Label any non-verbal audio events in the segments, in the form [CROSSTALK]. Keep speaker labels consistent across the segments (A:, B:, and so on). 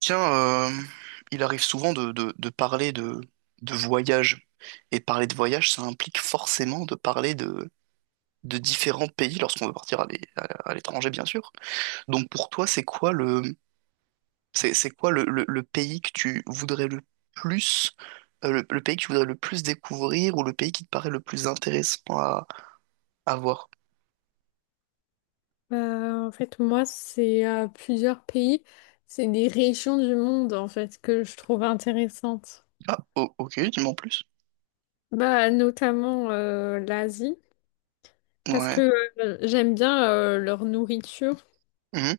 A: Tiens, il arrive souvent de parler de voyage. Et parler de voyage, ça implique forcément de parler de différents pays lorsqu'on veut partir à l'étranger, bien sûr. Donc pour toi, c'est quoi le pays que tu voudrais le plus, le pays que tu voudrais le plus découvrir ou le pays qui te paraît le plus intéressant à voir?
B: En fait, moi, c'est plusieurs pays, c'est des régions du monde, en fait, que je trouve intéressantes.
A: Ok, dis-moi en plus.
B: Bah, notamment l'Asie, parce
A: Ouais.
B: que j'aime bien leur nourriture.
A: Mhm.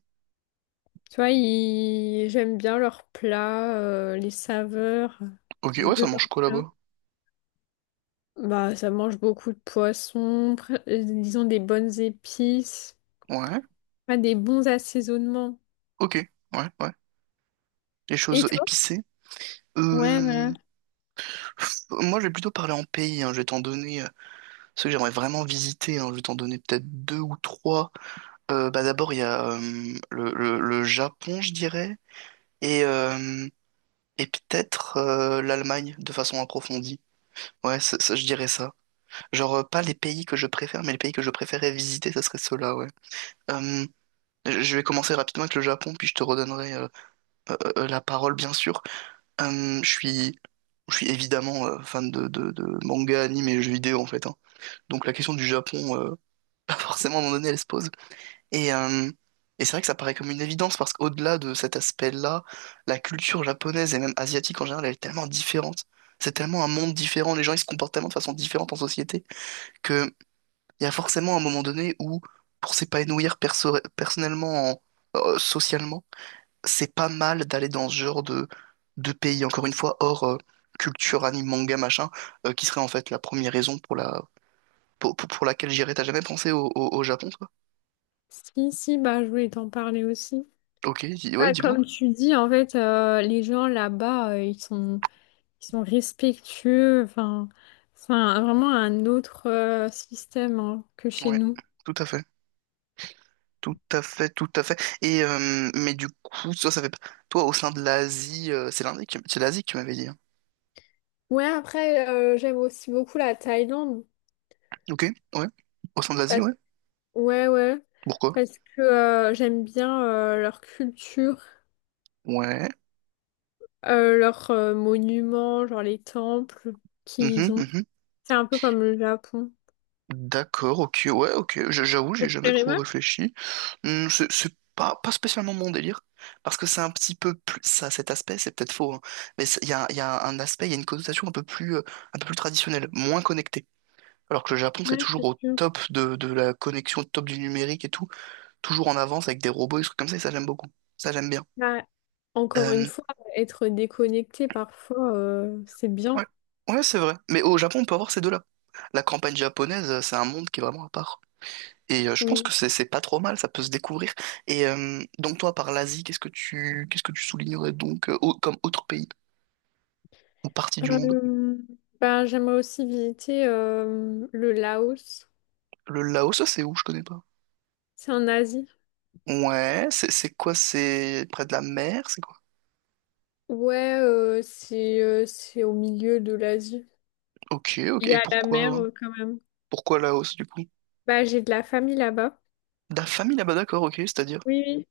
B: Tu vois, j'aime bien leurs plats, les saveurs
A: Ok, ouais, ça
B: de
A: mange
B: leurs
A: quoi
B: plats.
A: là-bas?
B: Bah, ça mange beaucoup de poissons, ils ont des bonnes épices,
A: Ouais.
B: ah, des bons assaisonnements.
A: Ok, ouais, ouais. Les
B: Et
A: choses
B: toi?
A: épicées.
B: Ouais, voilà.
A: Euh, Moi, je vais plutôt parler en pays, hein. Je vais t'en donner ceux que j'aimerais vraiment visiter, hein. Je vais t'en donner peut-être deux ou trois. Bah, d'abord, il y a le Japon, je dirais, et, euh, et peut-être l'Allemagne de façon approfondie. Ouais, je dirais ça. Genre, pas les pays que je préfère, mais les pays que je préférais visiter, ça serait ceux-là, ouais. Euh, je vais commencer rapidement avec le Japon, puis je te redonnerai la parole, bien sûr. Euh, je suis, je suis évidemment fan de manga, anime et jeux vidéo, en fait, hein. Donc la question du Japon, [LAUGHS] pas forcément à un moment donné, elle se pose. Et, euh, et c'est vrai que ça paraît comme une évidence parce qu'au-delà de cet aspect-là, la culture japonaise et même asiatique en général, elle est tellement différente. C'est tellement un monde différent, les gens ils se comportent tellement de façon différente en société que il y a forcément un moment donné où, pour s'épanouir personnellement, socialement, c'est pas mal d'aller dans ce genre de pays, encore une fois, hors culture, anime, manga, machin, qui serait en fait la première raison pour la, pour laquelle j'irais. T'as jamais pensé au Japon, toi?
B: Si, si, bah, je voulais t'en parler aussi.
A: Ok, ouais,
B: Ah,
A: dis-moi.
B: comme tu dis, en fait, les gens là-bas, ils sont respectueux. Enfin, c'est vraiment un autre système, hein, que chez
A: Ouais,
B: nous.
A: tout à fait. Tout à fait, tout à fait. Et mais du coup, toi, ça fait pas- toi au sein de l'Asie, c'est l'Asie que tu m'avais dit, hein.
B: Ouais, après, j'aime aussi beaucoup la Thaïlande.
A: Ok, ouais. Au sein de l'Asie,
B: Parce-
A: ouais.
B: Ouais, ouais.
A: Pourquoi?
B: Parce que j'aime bien leur culture,
A: Ouais.
B: euh, leurs monuments, genre les temples
A: Mhm,
B: qu'ils ont.
A: mhm.
B: C'est un peu comme le Japon.
A: D'accord, ok, ouais, ok. J'avoue,
B: Ça
A: j'ai
B: te
A: jamais
B: plairait
A: trop
B: pas?
A: réfléchi. Hmm, c'est pas, pas spécialement mon délire. Parce que c'est un petit peu plus. Ça, cet aspect, c'est peut-être faux, hein, mais y a un aspect, il y a une connotation un peu plus traditionnelle, moins connectée. Alors que le Japon, c'est
B: Ouais,
A: toujours
B: c'est
A: au
B: sûr.
A: top de la connexion, au top du numérique et tout, toujours en avance avec des robots et des trucs comme ça, et ça j'aime beaucoup. Ça j'aime bien.
B: Bah, encore une
A: Euh,
B: fois, être déconnecté parfois, c'est
A: ouais,
B: bien,
A: ouais, c'est vrai. Mais au Japon, on peut avoir ces deux-là. La campagne japonaise, c'est un monde qui est vraiment à part. Et je pense que
B: oui.
A: c'est pas trop mal, ça peut se découvrir. Et donc toi, par l'Asie, qu'est-ce que tu soulignerais donc comme autre pays ou partie du monde?
B: Euh, bah, j'aimerais aussi visiter le Laos.
A: Le Laos, ça c'est où? Je connais pas.
B: C'est en Asie.
A: Ouais, c'est quoi? C'est près de la mer, c'est quoi?
B: Ouais, c'est au milieu de l'Asie.
A: Ok, ok.
B: Il y
A: Et
B: a la mer quand même.
A: pourquoi Laos du coup?
B: Bah, j'ai de la famille là-bas.
A: La famille là-bas, d'accord, ok, c'est-à-dire.
B: Oui, oui.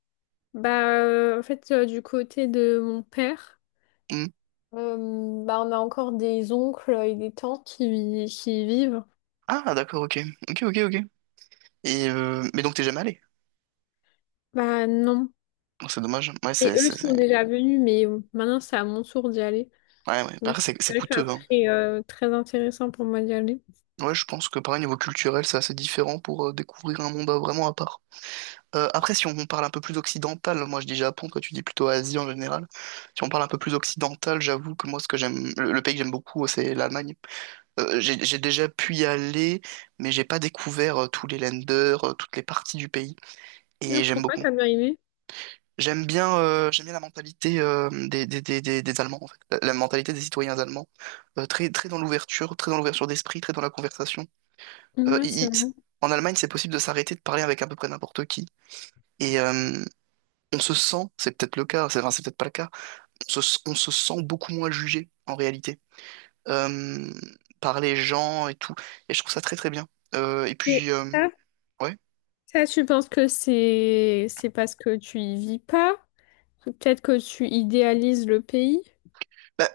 B: Bah, en fait, du côté de mon père,
A: Hmm.
B: euh, bah, on a encore des oncles et des tantes qui y vivent.
A: Ah, d'accord, ok. Ok, ok, ok. Et mais donc t'es jamais allé.
B: Bah, non.
A: Oh, c'est dommage. Ouais,
B: Et eux sont déjà venus, mais maintenant c'est à mon tour d'y aller.
A: ouais, ouais. Bah,
B: Donc
A: après, c'est
B: c'est vrai que ça
A: coûteux, hein.
B: serait très intéressant pour moi d'y aller.
A: Ouais, je pense que pareil, niveau culturel, c'est assez différent pour découvrir un monde vraiment à part. Après, si on parle un peu plus occidental, moi je dis Japon, toi tu dis plutôt Asie en général. Si on parle un peu plus occidental, j'avoue que moi ce que j'aime, le pays que j'aime beaucoup, c'est l'Allemagne. J'ai déjà pu y aller, mais j'ai pas découvert tous les länders, toutes les parties du pays.
B: Ah,
A: Et j'aime
B: pourquoi
A: beaucoup.
B: t'as bien aimé?
A: J'aime bien la mentalité des Allemands, en fait. La mentalité des citoyens allemands. Très, très dans l'ouverture d'esprit, très dans la conversation. Euh,
B: Ouais,
A: il-
B: c'est
A: il-
B: vrai.
A: en Allemagne, c'est possible de s'arrêter de parler avec à peu près n'importe qui. Et on se sent, c'est peut-être le cas, c'est enfin, c'est peut-être pas le cas, on se sent beaucoup moins jugé, en réalité, euh, par les gens et tout. Et je trouve ça très très bien. Euh, et
B: Et
A: puis, euh,
B: ça,
A: ouais.
B: ça, tu penses que c'est parce que tu y vis pas? Peut-être que tu idéalises le pays?
A: Bah,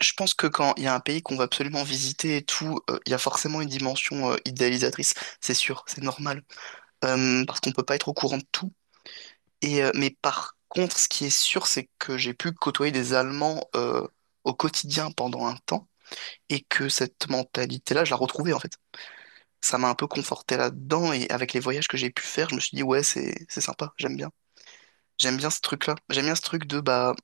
A: je pense que quand il y a un pays qu'on va absolument visiter et tout, il y a forcément une dimension idéalisatrice, c'est sûr, c'est normal. Parce qu'on peut pas être au courant de tout. Et mais par contre, ce qui est sûr, c'est que j'ai pu côtoyer des Allemands au quotidien pendant un temps et que cette mentalité-là, je la retrouvais en fait. Ça m'a un peu conforté là-dedans et avec les voyages que j'ai pu faire, je me suis dit ouais, c'est sympa, j'aime bien ce truc-là, j'aime bien ce truc de bah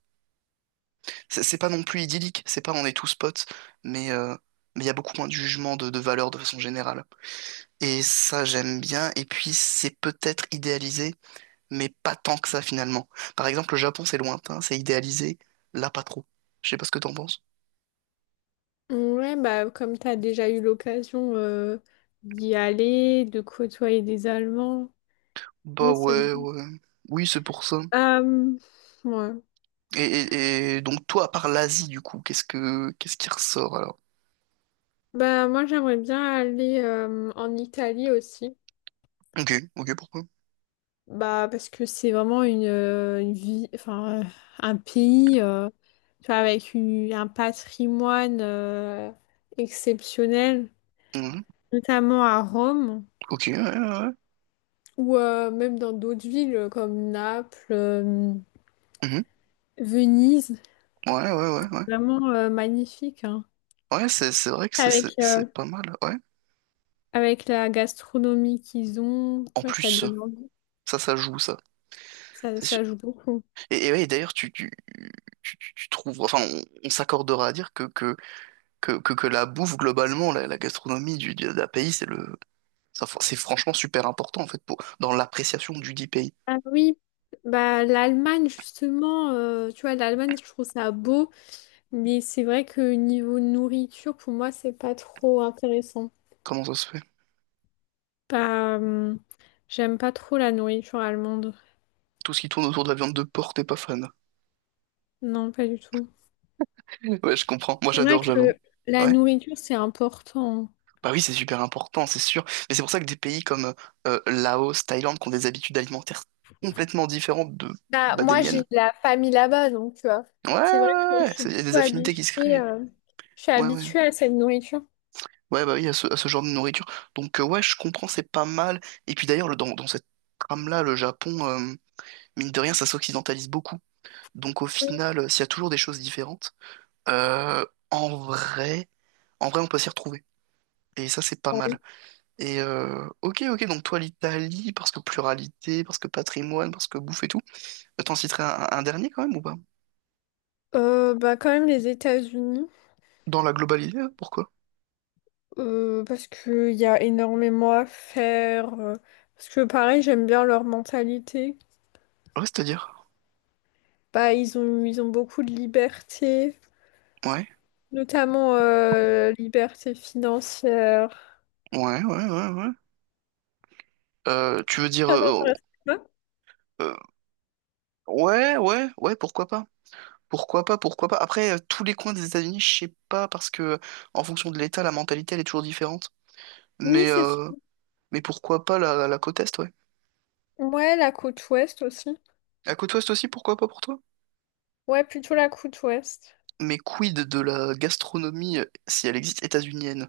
A: c'est pas non plus idyllique, c'est pas on est tous potes, mais euh, mais il y a beaucoup moins de jugement de valeur de façon générale. Et ça, j'aime bien. Et puis, c'est peut-être idéalisé, mais pas tant que ça finalement. Par exemple, le Japon, c'est lointain, c'est idéalisé, là, pas trop. Je sais pas ce que t'en penses.
B: Ouais, bah comme t'as déjà eu l'occasion d'y aller, de côtoyer des Allemands.
A: Bah
B: Ouais, c'est
A: ouais,
B: vrai.
A: ouais. Oui, c'est pour ça.
B: Euh, ouais.
A: Et donc, toi, à part l'Asie, du coup, qu'est-ce qui ressort alors?
B: Bah moi j'aimerais bien aller en Italie aussi.
A: Ok, ok, pourquoi?
B: Bah, parce que c'est vraiment une, vie, enfin, un pays, tu vois, avec un patrimoine exceptionnel,
A: Mhm.
B: notamment à Rome
A: Ok, ouais, ouais, ouais.
B: ou même dans d'autres villes comme Naples,
A: Mhm.
B: Venise.
A: Ouais, ouais, ouais, ouais.
B: Vraiment magnifique, hein.
A: Ouais, c'est c'est vrai que c'est
B: Avec,
A: c'est- c'est pas mal, ouais.
B: avec la gastronomie qu'ils ont,
A: En
B: tu vois, ça
A: plus,
B: donne envie,
A: Ça joue, ça. C'est sûr.
B: ça joue beaucoup.
A: Et ouais, d'ailleurs, tu trouves, enfin, on s'accordera à dire que la bouffe, globalement, la gastronomie d'un pays, c'est franchement super important, en fait, pour, dans l'appréciation du dit pays.
B: Ah oui, bah, l'Allemagne, justement, tu vois, l'Allemagne, je trouve ça beau. Mais c'est vrai que niveau nourriture, pour moi, c'est pas trop intéressant.
A: Comment ça se fait?
B: Pas, J'aime pas trop la nourriture allemande.
A: Tout ce qui tourne autour de la viande de porc, t'es pas fan.
B: Non, pas du tout.
A: Ouais, je comprends. Moi,
B: C'est vrai
A: j'adore, j'avoue.
B: que la
A: Ouais.
B: nourriture, c'est important.
A: Bah oui, c'est super important, c'est sûr. Mais c'est pour ça que des pays comme Laos, Thaïlande, qui ont des habitudes alimentaires complètement différentes de,
B: Bah,
A: bah, des
B: moi, j'ai
A: miennes.
B: de la famille là-bas, donc tu vois.
A: Ouais, ouais,
B: C'est vrai
A: ouais,
B: que je
A: ouais,
B: suis
A: c'est- il y a des
B: plutôt
A: affinités qui se
B: habituée,
A: créent.
B: je suis
A: Ouais, ouais.
B: habituée à cette nourriture.
A: Ouais, bah oui, à ce genre de nourriture. Donc, ouais, je comprends, c'est pas mal. Et puis d'ailleurs, dans cette trame-là, le Japon, mine de rien, ça s'occidentalise beaucoup. Donc, au
B: Oui.
A: final, s'il y a toujours des choses différentes, euh, en vrai, en vrai, on peut s'y retrouver. Et ça, c'est pas mal. Et ok, ok, donc toi, l'Italie, parce que pluralité, parce que patrimoine, parce que bouffe et tout. T'en citerais un dernier quand même ou pas?
B: Bah quand même les États-Unis,
A: Dans la globalité, pourquoi?
B: parce qu'il y a énormément à faire, parce que pareil j'aime bien leur mentalité.
A: Ouais, c'est-à-dire.
B: Bah, ils ont beaucoup de liberté,
A: Ouais,
B: notamment liberté financière.
A: ouais, ouais, ouais, ouais. Tu veux
B: [LAUGHS]
A: dire.
B: Ça t'intéresse pas?
A: Euh, ouais, ouais, ouais, pourquoi pas? Pourquoi pas, pourquoi pas. Après, tous les coins des États-Unis, je sais pas, parce que en fonction de l'État, la mentalité, elle est toujours différente.
B: Oui,
A: Mais,
B: c'est sûr.
A: euh, mais pourquoi pas la côte Est, ouais.
B: Ouais, la côte ouest aussi.
A: La côte Ouest aussi, pourquoi pas pour toi?
B: Ouais, plutôt la côte ouest.
A: Mais quid de la gastronomie, si elle existe, états-unienne?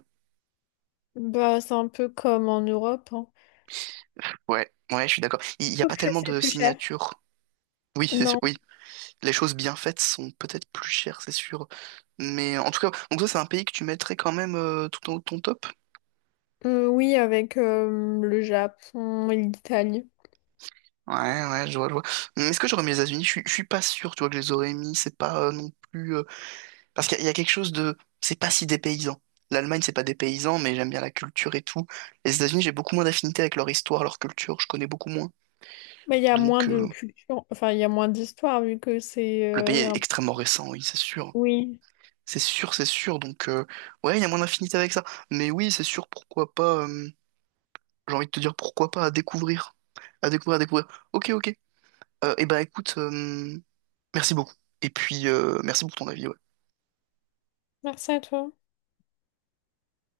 B: Bah, c'est un peu comme en Europe, hein.
A: Ouais, ouais, je suis d'accord. Il n'y a
B: Sauf
A: pas
B: que
A: tellement
B: c'est
A: de
B: plus cher.
A: signatures. Oui, c'est sûr,
B: Non.
A: oui. Les choses bien faites sont peut-être plus chères, c'est sûr. Mais en tout cas, donc ça, c'est un pays que tu mettrais quand même tout en haut de ton top?
B: Oui, avec le Japon et l'Italie.
A: Ouais, ouais, je vois, je vois. Est-ce que j'aurais mis les États-Unis? Je suis pas sûr, tu vois, que je les aurais mis. C'est pas non plus. Parce qu'il y, a il y a quelque chose de. C'est pas si dépaysant. L'Allemagne, c'est pas dépaysant, mais j'aime bien la culture et tout. Les États-Unis, j'ai beaucoup moins d'affinité avec leur histoire, leur culture. Je connais beaucoup moins.
B: Mais il y a moins
A: Donc,
B: de culture, enfin, il y a moins d'histoire vu que c'est...
A: le pays est extrêmement récent, oui, c'est sûr.
B: Oui.
A: C'est sûr, c'est sûr. Donc, ouais, il y a moins d'affinité avec ça. Mais oui, c'est sûr, pourquoi pas. J'ai envie de te dire pourquoi pas à découvrir. À découvrir, à découvrir. Ok, ok. Eh ben, écoute, merci beaucoup. Et puis, merci pour ton avis, ok?
B: Merci à toi.